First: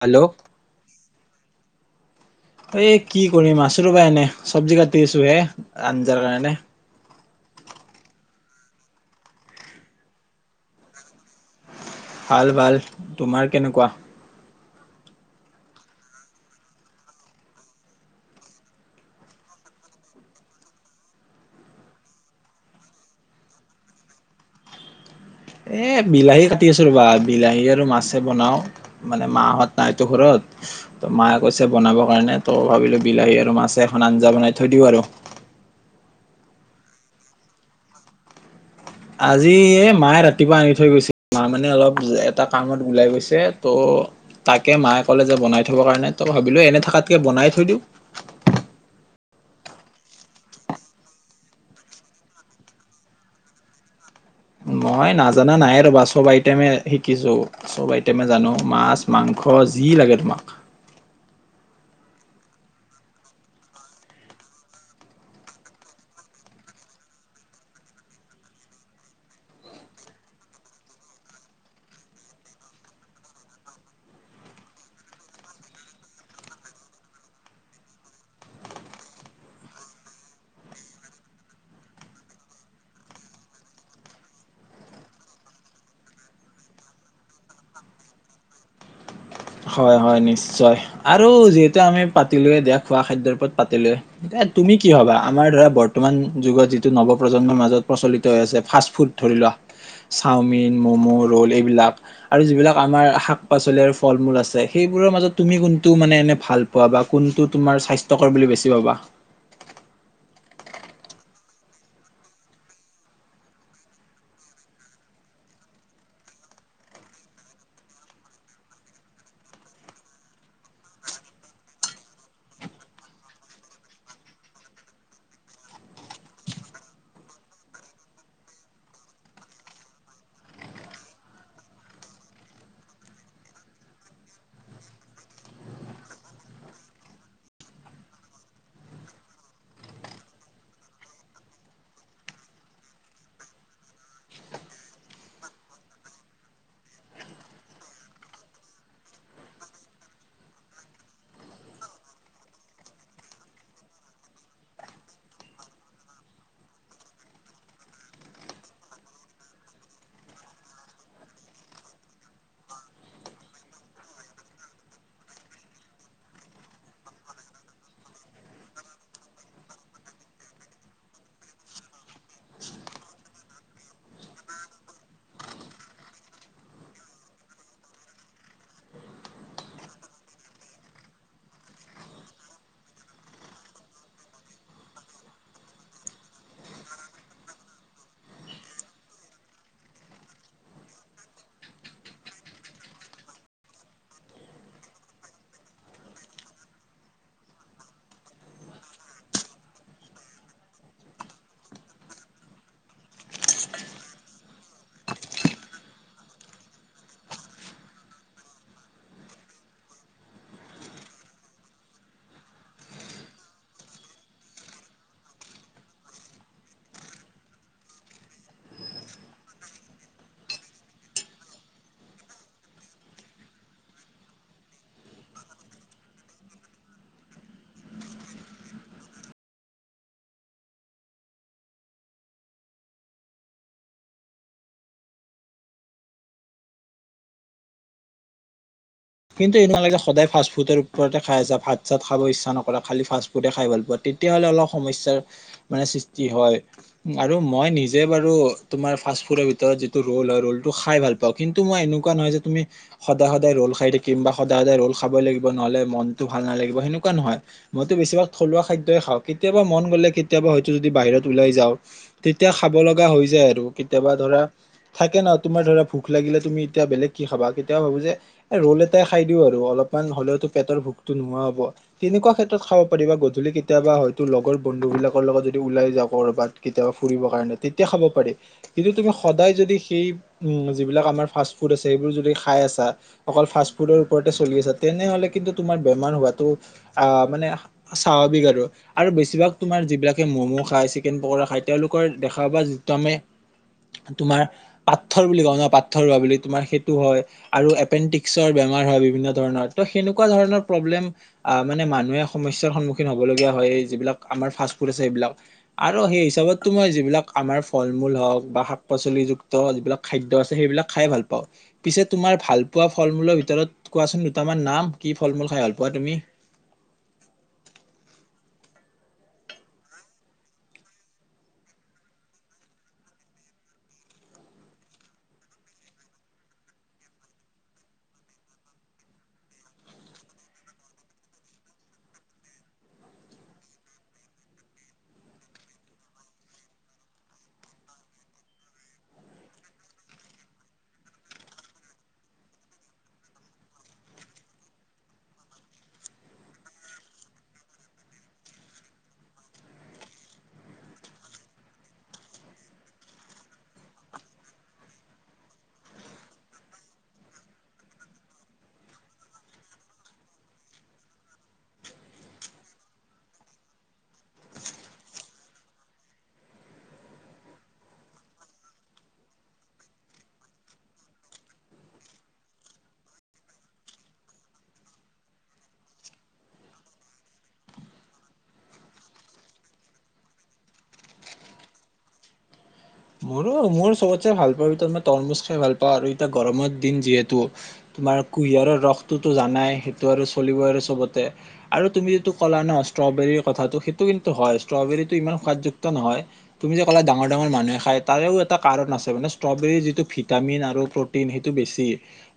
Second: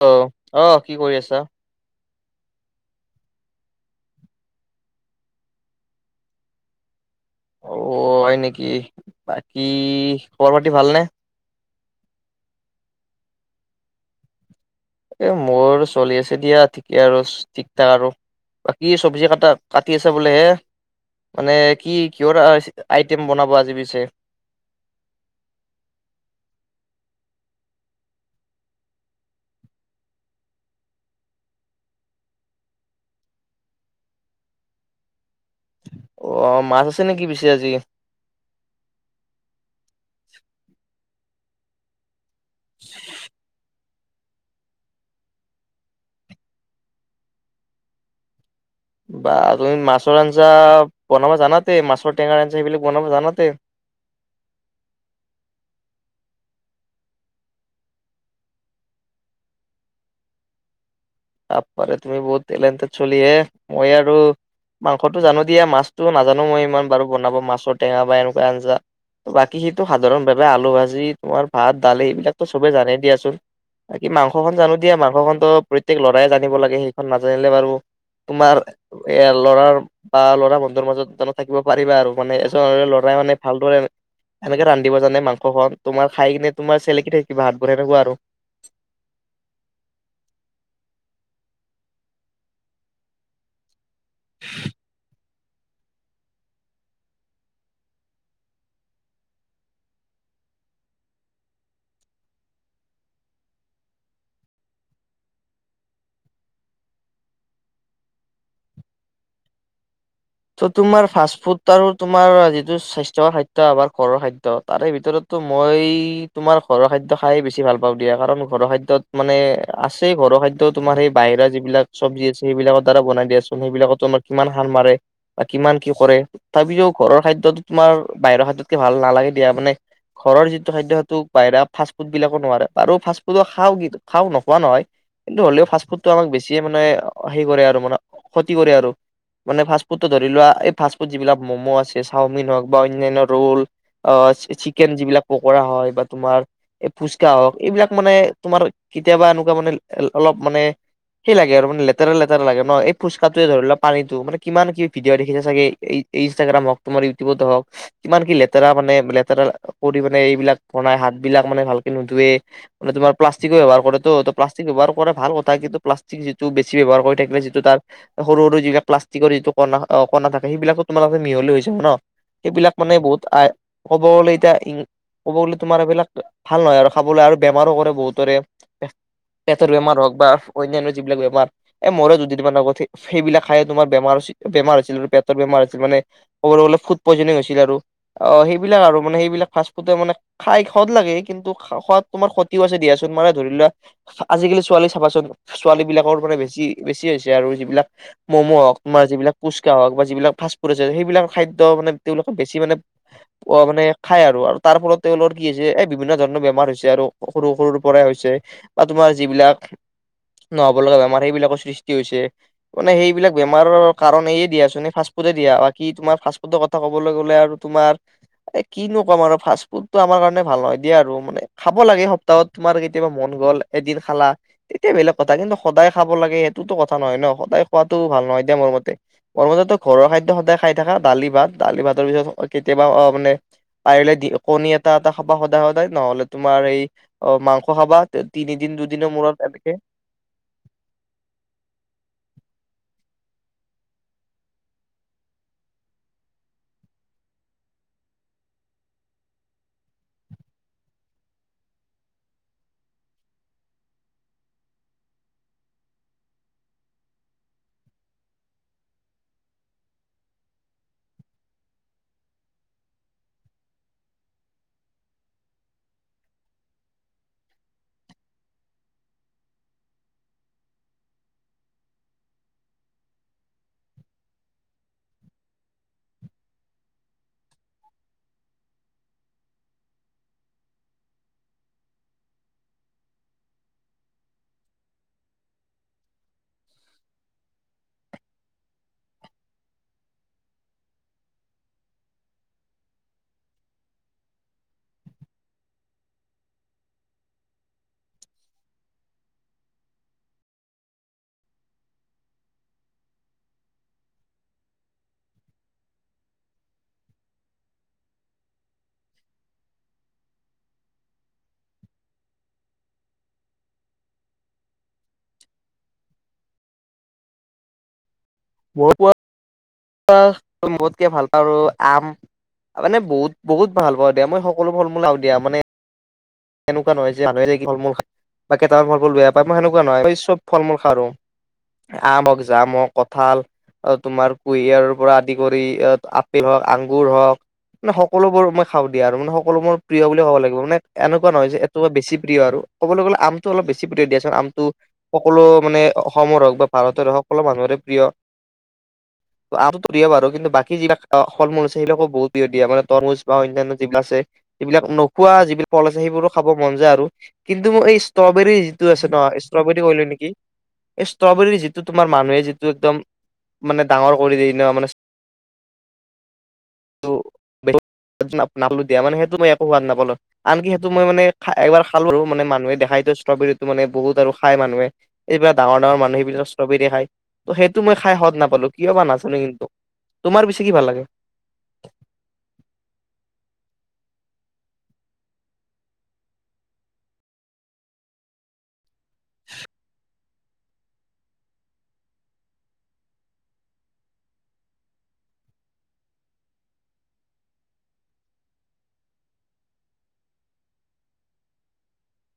Hello আহ কি কৰি আছা। এই কি কৰিম আছো ৰ'বা এনে চব্জি কাটি আছো হে আঞ্জাৰ কাৰণে। অ হয় নেকি বাকী খবৰ পাতি ভালনে। ভাল ভাল তোমাৰ কেনেকুৱা। এ মোৰ চলি আছে দিয়া ঠিকে আৰু ঠিক ঠাক আৰু বাকী চব্জি কটা কাটি আছে বোলেহে মানে কি কিহৰ আইটেম বনাব আজি পিছে। এ বিলাহী কাটি আছো ৰবা বিলাহী আৰু মাছে বনাও মানে মাহঁত নাই তো ঘৰত ত মায়ে কৈছে বনাব কাৰণে তই ভাবিলো বিলাহী আৰু মাছে এখন আঞ্জা বনাই থৈ দিওঁ আৰু। অ মাছ আছে নেকি পিছে আজি। আজি এ মায়ে ৰাতিপুৱা আনি থৈ গৈছিল মা মানে অলপ। এটা কামত ওলাই গৈছে, ত' তাকে মায়ে ক'লে যে বনাই থব কাৰণে, ত' ভাবিলো এনে থকাতকে বনাই থৈ দিওঁ। বা তুমি মাছৰ আঞ্চা বনাব জানা তে, মাছৰ টেঙাৰ সেইবিলাগ বনাব জানা, তে? মই নাজানা নাই ৰ'বা, চব আইটেমে শিকিছোঁ, চব আইটেমে জানো মাছ, মাংস যি লাগে তোমাক। বাপ্পা ৰে তুমি বহুত টেলেণ্টেড চলিহে, মই আৰু মাংসতটো জানো দিয়া মাছতো নাজানো মই ইমান বাৰু বনাব মাছৰ টেঙা বা এনেকুৱা আঞ্জা, বাকী সেইটো সাধাৰণ ভাৱে আলু ভাজি তোমাৰ ভাত দালি এইবিলাকো চবে জানে দিয়াচোন, বাকি মাংস খন জানো দিয়া মাংস খন। প্ৰত্যক ল'ৰাই জানিব লাগে, সেইকন নাজানিলে বাৰু তোমাৰ এ ল'ৰা বা ল'ৰা বন্ধুৰ মাজত জানো থাকিব পাৰিবা আৰু মানে এজন ল'ৰাই মানে ভালদৰে এনেকে ৰান্ধিব জানে মাংসখন তোমাৰ খাই কিনে তোমাৰ চেলেকি থাকিব হাতখন সেনেকুৱা আৰু। হয়, হয় নিশ্চয় আৰু যিহেতু আমি পাতিলোৱে দিয়া, খোৱা খাদ্যৰ ওপৰত পাতিলোৱে। এ, তুমি কি ভাবা? আমাৰ ধৰা বৰ্তমান যুগত যিটো নৱ প্ৰজন্মৰ মাজত প্ৰচলিত হৈ আছে ফাষ্ট ফুড ধৰি লোৱা। চাওমিন, মমো, ৰ'ল, এইবিলাক আৰু যিবিলাক আমাৰ শাক -পাচলি আৰু ফল- মূল আছে সেইবোৰৰ মাজত তুমি কোনটো মানে এনে ভাল পোৱা। বা কোনটো তোমাৰ স্বাস্থ্যকৰ বুলি বেছি ভাবা? ত 'তোমাৰ ফাষ্ট ফুড আৰু তোমাৰ যিটো স্বাস্থ্যকৰ খাদ্য আমাৰ ঘৰৰ খাদ্য তাৰে ভিতৰতটো মই তোমাৰ ঘৰৰ খাদ্য খাই বেছি ভাল পাওঁ দিয়া। কাৰণ ঘৰৰ খাদ্যত মানে আছে ঘৰৰ খাদ্য তোমাৰ সেই বাহিৰা যিবিলাক চব্জি আছে সেইবিলাকৰ দ্বাৰা বনাই দিয়াচোন সেইবিলাকত তোমাৰ কিমান সাৰ মাৰে বা কিমান কি কৰে। তথাপিও ঘৰৰ খাদ্যটো তোমাৰ বাহিৰৰ খাদ্যতকে ভাল নালাগে দিয়া। মানে ঘৰৰ যিটো খাদ্য সেইটো বাহিৰা ফাষ্টফুড বিলাকো নোৱাৰে। আৰু ফাষ্টফুডো খাওঁ, খাওঁ নোখোৱা নহয়। কিন্তু হ'লেও ফাষ্টফুডটো আমাক বেছিয়ে মানে হে কৰে আৰু মানে ক্ষতি কৰে আৰু। মানে ফাষ্টফুড ফুড ধৰি লো, ৱা এই ফাষ্ট ফুড যিবিলাক ম'ম', আছে চাওমিন হওঁক বা অনান্য ৰোল অ, চিকেন যিবিলাক পকৰা হয়। বা তোমাৰ এই ফুচকা হওঁক এইবিলাক মানে তোমাৰ কেতিয়াবা এনেকুৱা মানে অলপ মানে সেই লাগে আৰু মানে লেতেৰা লেতেৰা লাগে ন। এই ফুচকাটোৱে ধৰি লোৱা পানীটো মানে কিমান কি ভিডিঅ' দেখিছে চাগে এই ইনষ্টাগ্ৰাম হওক তোমাৰ ইউটিউবতে হও। কিমান কি লেতেৰা মানে লেতেৰা কৰি মানে এইবিলাক বনাই হাতবিলাক মানে ভালকে নুধুৱে। মানে তোমাৰ প্লাষ্টিকো ব্যৱহাৰ কৰে তো, ত প্লাষ্টিক ব্যৱহাৰ কৰা ভাল কথা। কিন্তু প্লাষ্টিক যিটো বেছি ব্যৱহাৰ কৰি থাকিলে যিটো তাৰ সৰু, সৰু যিবিলাক প্লাষ্ট যিটো কণা, কণা থাকে সেইবিলাকো তোমাৰ তাতে মিহলি হৈ যায় ন। সেইবিলাক মানে বহুত, ক'ব গ'লে এতিয়া ক'ব গ'লে তোমাৰ এইবিলাক ভাল নহয়। আৰু খাবলৈ আৰু বেমাৰো কৰে বহুতৰে। পেটৰ বেমাৰ হওঁক বা অন্যান্য যিবিলাক বেমাৰ এই মোৰো যদি তোমাৰ লগত সেইবিলাক খাই তোমাৰ বেমাৰ, বেমাৰ আছিল। আৰু পেটৰ বেমাৰ আছিল মানে ক'ব গলে ফুড প্ৰয়োজনে হৈছিল আৰু। অ, সেইবিলাক আৰু মানে সেইবিলাক ফাষ্ট ফুডে মানে খাই সোৱাদ লাগে। কিন্তু সোৱাদ তোমাৰ ক্ষতিও আছে দিয়াচোন মানে ধৰি লোৱা আজিকালি ছোৱালী চাবাচোন ছোৱালী বিলাকৰ মানে বেছি বেছি হৈছে আৰু যিবিলাক ম'ম' হওক, তোমাৰ যিবিলাক ফুচকা হওক। বা যিবিলাক ফাষ্টফুড আছে সেইবিলাক খাদ্য মানে তেওঁলোকে বেছি মানে মানে খায় আৰু তাৰ ফলত তেওঁলোকৰ কি হৈছে এ বিভিন্ন ধৰণৰ বেমাৰ হৈছে আৰু সৰু সৰুৰ পৰাই হৈছে বা তোমাৰ যিবিলাক নহ'ব লগা বেমাৰ সেইবিলাকৰ সৃষ্টি হৈছে। মানে সেই বিলাক বেমাৰৰ কাৰণ দিয়া ফাষ্টফুডে দিয়া বা কি তোমাৰ ফাষ্টফুডৰ কথা কবলৈ গ'লে আৰু তোমাৰ কিনো কম আৰু। ফাষ্টফুডটো আমাৰ কাৰণে ভাল নহয় দিয়া। আৰু মানে খাব লাগে সপ্তাহত তোমাৰ কেতিয়াবা মন গ'ল এদিন খালা। তেতিয়া বেলেগ কথা। কিন্তু সদায় খাব লাগে সেইটোতো কথা নহয় ন। সদায় খোৱাতো ভাল নহয় দিয়া মোৰ মতে। মোৰ মতেতো ঘৰৰ খাদ্য সদায় খাই থকা। দালি, ভাত দালি ভাতৰ পিছত কেতিয়াবা অ, মানে পাৰিলে কণী এটা এটা খাবা সদায় সদায় নহ'লে তোমাৰ এই, অ মাংস খাবা। তিনিদিন দুদিন কিন্তু এনেকুৱা নালাগে সদায় ফাষ্টফুডৰ ওপৰতে খাই আছা। ভাত চাত খাব ইচ্ছা নক খালি ফাষ্ট্ৰ ফুডে খাই ভাল পোৱা। তেতিয়ালে অলপ সমস্যাৰ মানে সৃষ্টি হয়। আৰু মই নিজে বাৰু তোমাৰ ফাষ্ট ফুডৰ ভিতৰত যিটো ৰোল হয় ৰলটো খাই ভাল পাওঁ। কিন্তু মই এনেকুৱা নহয় যে তুমি সদায় সদায় ৰোল খাই থাকি কিমা সদায় সদায় ৰোল খাবই লাগিব নহলে মনতটো ভাল নালাগিব সেনেকুৱা নহয়। মইতো বেভাগ থলুৱা খাদ্যয়ই খাওঁ। কেতিয়াবা মন গ'লে কেতিয়াবা হয়তো যদি বাহিৰত ওলাই যাওঁ তেতিয়া খাব লগা হৈ যায় আৰু কেতিয়াবা ধৰা থাকে ন তোমাৰ ধৰা ভোক লাগিলে তুমি এতিয়া বেলেগ কি খাবা কেতিয়াবা ভাবো যে ৰ'ল খাই দিও আৰু। অলপমান হ'লেওো পেটৰ ভোকতো নোহোৱা হ'ব। তেনেকুৱা ক্ষেত্ৰত খাব পাৰি বা গধূলি কেতিয়াবা হয়তো লগৰ বন্ধু বিলাকৰ লগত যদি ওলাই যাওঁ কৰাত কেতিয়াবা ফুৰিব কাৰণে তেতিয়া খাব পাৰি। কিন্তু তুমি সদায় যদি সেই উ, যিবিলাক আমাৰ ফাষ্ট ফুড আছে সেইবোৰ যদি খাই আছা। অকল ফু তেনেহলে কিন্তু তোমাৰ বেমাৰ হোৱাটো মানে স্বাভিক আৰু। আৰু বেছিভাগ তোমাৰ যিবিলাকে তোমাৰ মম খায়, চিকন পৰা খাই। তেওঁলোকৰ দেখাোৱা যিম তমাৰ পথৰ বুলি ক ন। পথৰ হোৱা বুলি আৰু এপেণ্ডিক্স বেমাৰ হয় বিভিন্ন ধৰণৰ। ত, সেনেকুৱা ধৰণৰ প্ৰব্লেম আহ মানে মানুহে সমস্য়াৰ সন্মুখীন হ'ব। লগগীয়া হয় যিবিলাক আমাৰ ফাষ্ট ফুড আছে সেইবিলাক আৰু সেই হিচাপতো মই যিবিলাক আমাৰ ফল- মূল হওক বা শাক -পাচলি যুক্ত যিবিলাক খাদ্য আছে সেইবিলাক খাই ভাল পাওঁ। পিছে তোমাৰ ভাল পোৱা ফল- মূলৰ ভিতৰত কোৱাচোন দুটামান নাম কি ফল -মূল খাই ভাল পোৱা তুমি? ওপৰ [unintelligible] মতকে ভাল পাওঁ আম মানে বহুত বহুত ভাল পাওঁ দিয়া মই সকলো ফল মূলাও দিয়া মানে সনেকুৱা নহয় যে, মানুহে ফল মূল বা কেইটামান ফল মূল বেয়া পায়। মই সেনেকুৱা নহয় ম চব ফল মূল খা আম হওক জাম, হওক কঠাল, তোমাৰ কুঁহিয়াৰ পৰা আদি কৰি আপেল হওক আগুৰ হওক মানে সকলোবোৰ মই খাওঁ দিয়া আৰু মানে সকলো মোৰ প্ৰিয় বুলি ক'ব লাগিব মানে এনেকুৱা নহয় যে, এই বেছি প্ৰিয় আৰু। কবলৈ গলে আমটো অলপ বেছি প্ৰিয় দিয়াচোন। আমটো সকলো মানে অসমৰ হওক বা ভাৰতৰে হওক সকলো মানুহৰে প্ৰিয়। আটোতো দিয় আৰু কিন্তু বাকী যিবিলাকল মূল আছে সেইিলাকো বহুত প্ৰিয় দিয়া মানে তৰমুজ বা অন্যান্য যিবিলাক আছে। সবিলাক নোখোৱা যিবিলাক ফল আছে সেইবোৰো খাব মন যায় আৰু। কিন্তু ম এই ষ্ট্ৰবেৰী যিটো আছে ন। ষ্ট্ৰবেৰী কলো নেকি, এই ষ্ট্ৰবেৰী যিটো তোমাৰ মানুহে যিটো এক্দম মানে ডাঙৰ কৰি দি ন মানে নো দিয়া মানে সেইটো মই একো সোৱাদ নাপালো। আনকি সেইটো মই মানে এবাৰ খালো আৰু মানে মানুহে দেখাইতো ষ্ট্ৰবেৰীটো মানে বহুত আৰু খাই মানুহে। এইবিলাক ডাঙৰ ডাঙৰ মানুহ সেইবিলাক ষ্ট্ৰবেৰী খায় ত সেইটো মই খাই সোৱাদ নাপালো কিয় বা নাজানো কিন্তু। তোমাৰ বেছি কি ভাল লাগে? মোৰো, মোৰ চবতচে ভাল পাওঁ ভিতৰত মই তৰমুজ খাই ভাল পাওঁ। আৰু এতিয়া গৰমৰ দিন যিহেতু। তোমাৰ কুঁহিয়াৰৰ ৰস টুটু জানাই সেইটো আৰু চলিব আৰু চবতে। আৰু তুমি যিটো ক'লা ন, ষ্ট্ৰবেৰীৰ কথাটো সেইটো কিন্তু হয়। ষ্ট্ৰবেৰীতটো ইমান সোৱাদযুক্ত নহয়। তুমি যে ক'লা ডাঙৰ ডাঙৰ মানুহে খাই তাৰেও এটা কাৰণ আছে মানে, ষ্ট্ৰবেৰীৰ যিটো ভিটামিন আৰু প্ৰটিন সেইটো বেছি।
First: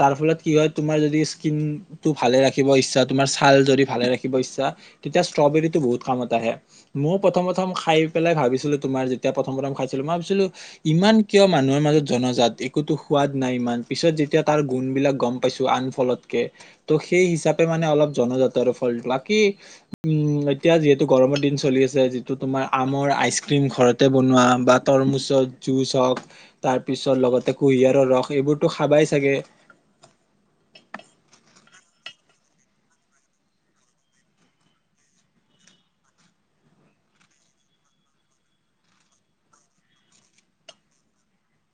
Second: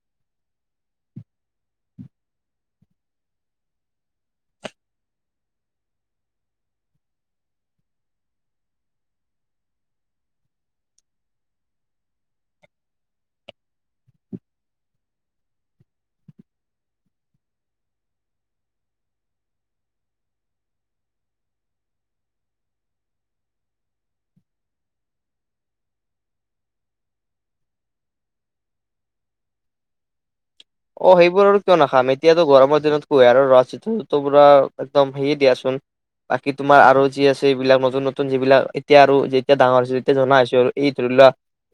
তাৰ ফলত কি হয় তোমাৰ যদি স্কিন টো ভালে ৰাখিব ইচ্ছা তোমাৰ ছাল যদি ভালে ৰাখিব ইচ্ছা তেতিয়া ষ্ট্ৰবেৰীতটো বহুত কামত আহে। ময়ও প্ৰথম প্ৰথম খাই পেলাই ভাবিছিলো তোমাৰ যেতিয়া প্ৰথম প্ৰথম খাইছিলো মই ভাবিছিলো ইমান কিয় মানুহৰ মাজত জনজাত একোতো সোৱাদ নাই ইমান পিছত যেতিয়া তাৰ গুণবলাক গম পাইছো আন ফলতকে। ত' সেই হিচাপে মানে অলপ জনজাতৰ ফলটো। বাকী উম, এতিয়া যিহেতু গৰমৰ দিন চলি আছে যিটো তোমাৰ আমৰ আইচ ক্ৰীম ঘৰতে বনোৱা বা তৰমুচত জুচ হওক, তাৰপিছত লগতে কুঁহিয়াৰৰ ৰস এইবোৰতো খাবাই চাগে। অ, সেইবোৰ আৰু কিয় নাখাম। এতিয়াাতো গৰমৰ দিনত কুঁহিয়াৰৰ ৰস জিতে পুৰা একদম সেয়ে দিয়াচোন। বাকী তোমাৰ আৰু যি আছে এইবিলাক নতুন, নতুন যিবিলাক এতিয়া আৰু যেতিয়া ডাঙৰ হৈছে তেতিয়া জনা হৈছে আৰু এই ধৰি লোৱা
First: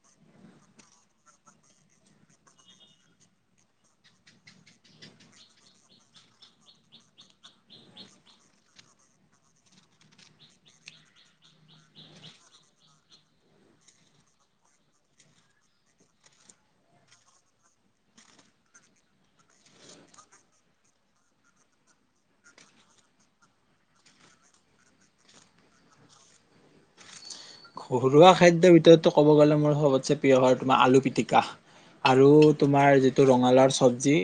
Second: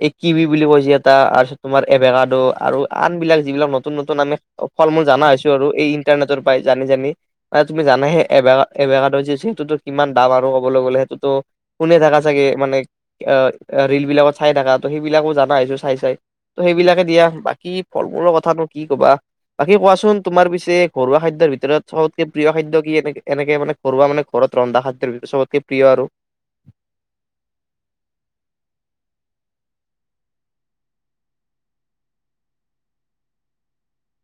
এই কিবি বুলি কয় যে এটা তাৰপিছত তোমাৰ এভেকাডো আৰু আন বিলাক যিবিলাক নতুন, নতুন আমি ফল মূল জনা হৈছো আৰু। এই ইন্টাৰনেটৰ পৰা জানি জানি। মানে তুমি জানা যে এ, অভেকেডো যিটোতো কিমান দাম আৰু কবলৈ গ'লে। সেইটোতো শুনি থকা চাগে। মানে ৰিল বিলাকত চাই থকা ত সেইবিলাকো জনা হৈছো চাই চাই। ত, সেইবিলাকে দিয়া। বাকী ফল-মূলৰ কথা কি কবা। বাকী কোৱাচোন তোমাৰ পিছে ঘৰুৱা খাদ্যৰ ভিতৰত সবতকে প্ৰিয় খাদ্য কি এনে এনেকে মানে ঘৰুৱা মানে ঘৰত ৰন্ধা খাদ্যৰ ভিতৰত চবতকে প্ৰিয় আৰু। ঘৰুৱা খাদ্যৰ ভিতৰতো ক'ব গলে মোৰ সবতচে প্ৰিয় হয় তোমাৰ আলু পিতিকা। আৰু তোমাৰ যিটো ৰঙালাও চব্জি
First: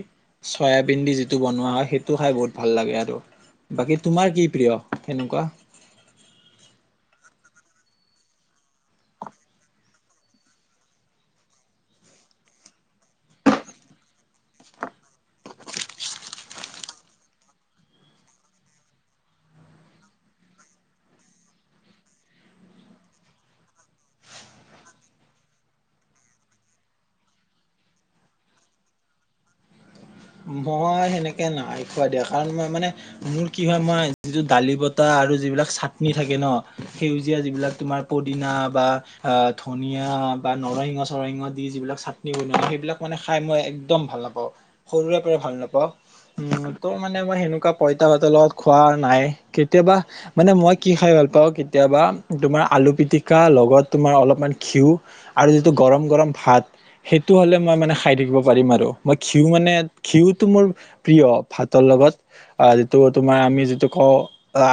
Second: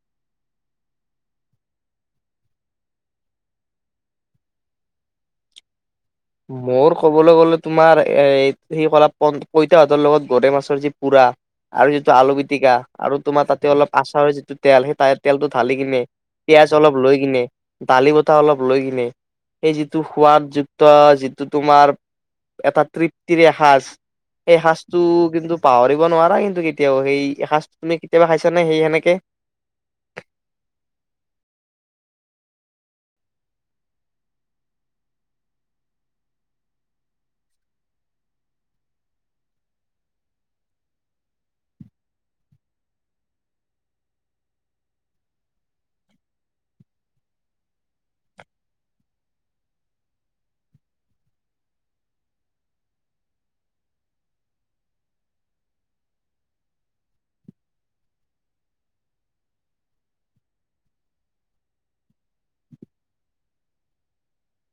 চয়াবিন দি যিটো বনোৱা হয় সেইটো খাই বহুত ভাল লাগে আৰু। বাকী তোমাৰ কি প্ৰিয় সেনেকুৱা মোৰ ক'বলৈ গ'লে তোমাৰ, এ সি কলা প পইতাহঁতৰ লগত গৰৈ মাছৰ যি পোৰা আৰু যিটো আলু পিটিকা। আৰু তোমাৰ তাতে অলপ আচাৰৰ যিটো তেল সেই তেলটো ঢালি কিনে পিয়াজ অলপ লৈ কিনে দালি বটা অলপ লৈ কিনে সেই যিটো সোৱাদ যিটো তোমাৰ এটা তৃপ্তিৰে এসজ। সেই সজটো কিন্তু পাহৰিব নোৱাৰা কিন্তু কেতিয়াও সেই এসাঁজটো তুমি কেতিয়াবা খাইছ নে সেই সেনেকে? মই সেনেকে নাই খুৱাই দিয়া। কাৰণ মই মানে মোৰ কি হয় মই যিটো দালি বতা আৰু যিবিলাক চাটনি থাকে ন। সেউজীয়া যিবিলাক তোমাৰ পদিনা বা অ ধনিয়া বা নৰসিংহ চৰসিংহ দি যিবিলাক চাটনি বনুৱা হয় সেইবিলাক মানে খাই মই একদম ভাল নাপাওঁ। সৰুৰে ভাল নাপাওঁ। উম, ত, মানে মই সেনেকুৱা পইতা পাতৰ লগত খোৱা নাই। কেতিয়াবা মানে মই কি খাই ভাল পাওঁ, কেতিয়াবা তোমাৰ আলু পিটিকা লগত তোমাৰ অলপমান ঘিউ আৰু যিটো গৰম গৰম ভাত। সেইটো হ'লে মই মানে খাই থাকিব পাৰিম আৰু। মই ঘিউ মানে ঘিউটো মোৰ প্ৰিয় ভাতৰ লগত। যিটো তোমাৰ আমি যিটো কওঁ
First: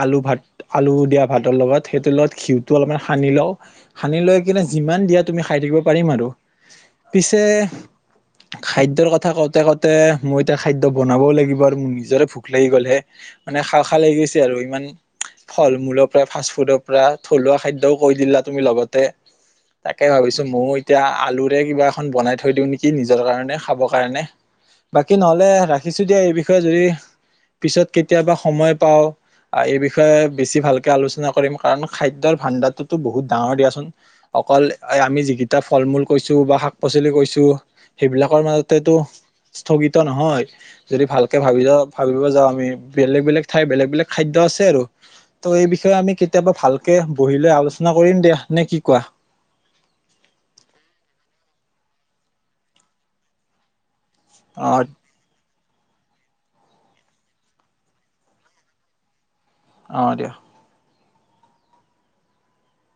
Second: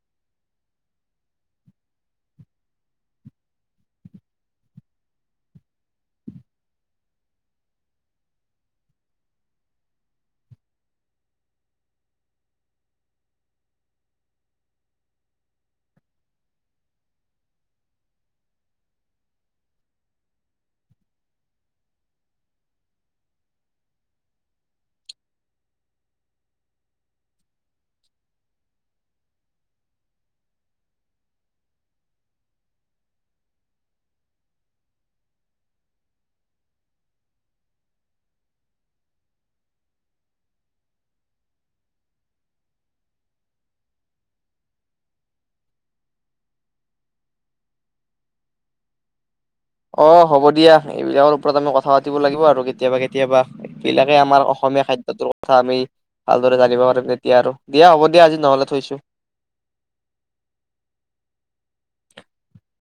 আলু ভাত, আলু দিয়া ভাতৰ লগত, সেইটোৰ লগত ঘিউটো অলপমান সানি লওঁ। সানি লৈ কিনে যিমান দিয়া তুমি খাই থাকিব পাৰিম আৰু। পিছে খাদ্যৰ কথা কওঁতে কওঁতে মই এতিয়া খাদ্য বনাবও লাগিব আৰু মোৰ নিজৰে ভোক লাগি গ'লহে। মানে খাও, খাও লাগি গৈছে আৰু ইমান, ফল মূলৰ পৰা, ফাষ্ট ফুডৰ পৰা, থলুৱা খাদ্যও কৈ দিলা তুমি লগতে। তাকে ভাবিছো ময়ো এতিয়া আলুৰে কিবা এখন বনাই থৈ দিওঁ নেকি নিজৰ কাৰণে খাবৰ কাৰণে। বাকী নহ'লে ৰাখিছোঁ দিয়া, এই বিষয়ে যদি পিছত কেতিয়াবা সময় পাওঁ এই বিষয়ে বেছি ভালকে আলোচনা কৰিম। কাৰণ খাদ্যৰ ভাণ্ডাৰটোতো বহুত ডাঙৰ দিয়াচোন অকল আমি যিকেইটা ফল মূল কৈছোঁ বা শাক পাচলি কৈছোঁ সেইবিলাকৰ মাজতেতো স্থগিত নহয়। যদি ভালকে ভাবিব যাওঁ ভাবিব যাওঁ আমি বেলেগ বেলেগ ঠাই বেলেগ বেলেগ খাদ্য আছে, আৰু ত' এই বিষয়ে আমি কেতিয়াবা ভালকে বহি লৈ আলোচনা কৰিম দিয়া। নে কি কোৱা? অ' হ'ব দিয়া এইবিলাকৰ ওপৰত আমি কথা পাতিব লাগিব আৰু কেতিয়াবা কেতিয়াবা। বিলাকে আমাৰ অ অসমীয়া খাদ্যটোৰ থা আমি ভালদৰে জানিব পাৰিম তেতিয়া আৰু, দিয়া হ'ব দিয়া আজি নহ'লে থৈছো। অ' দিয়া।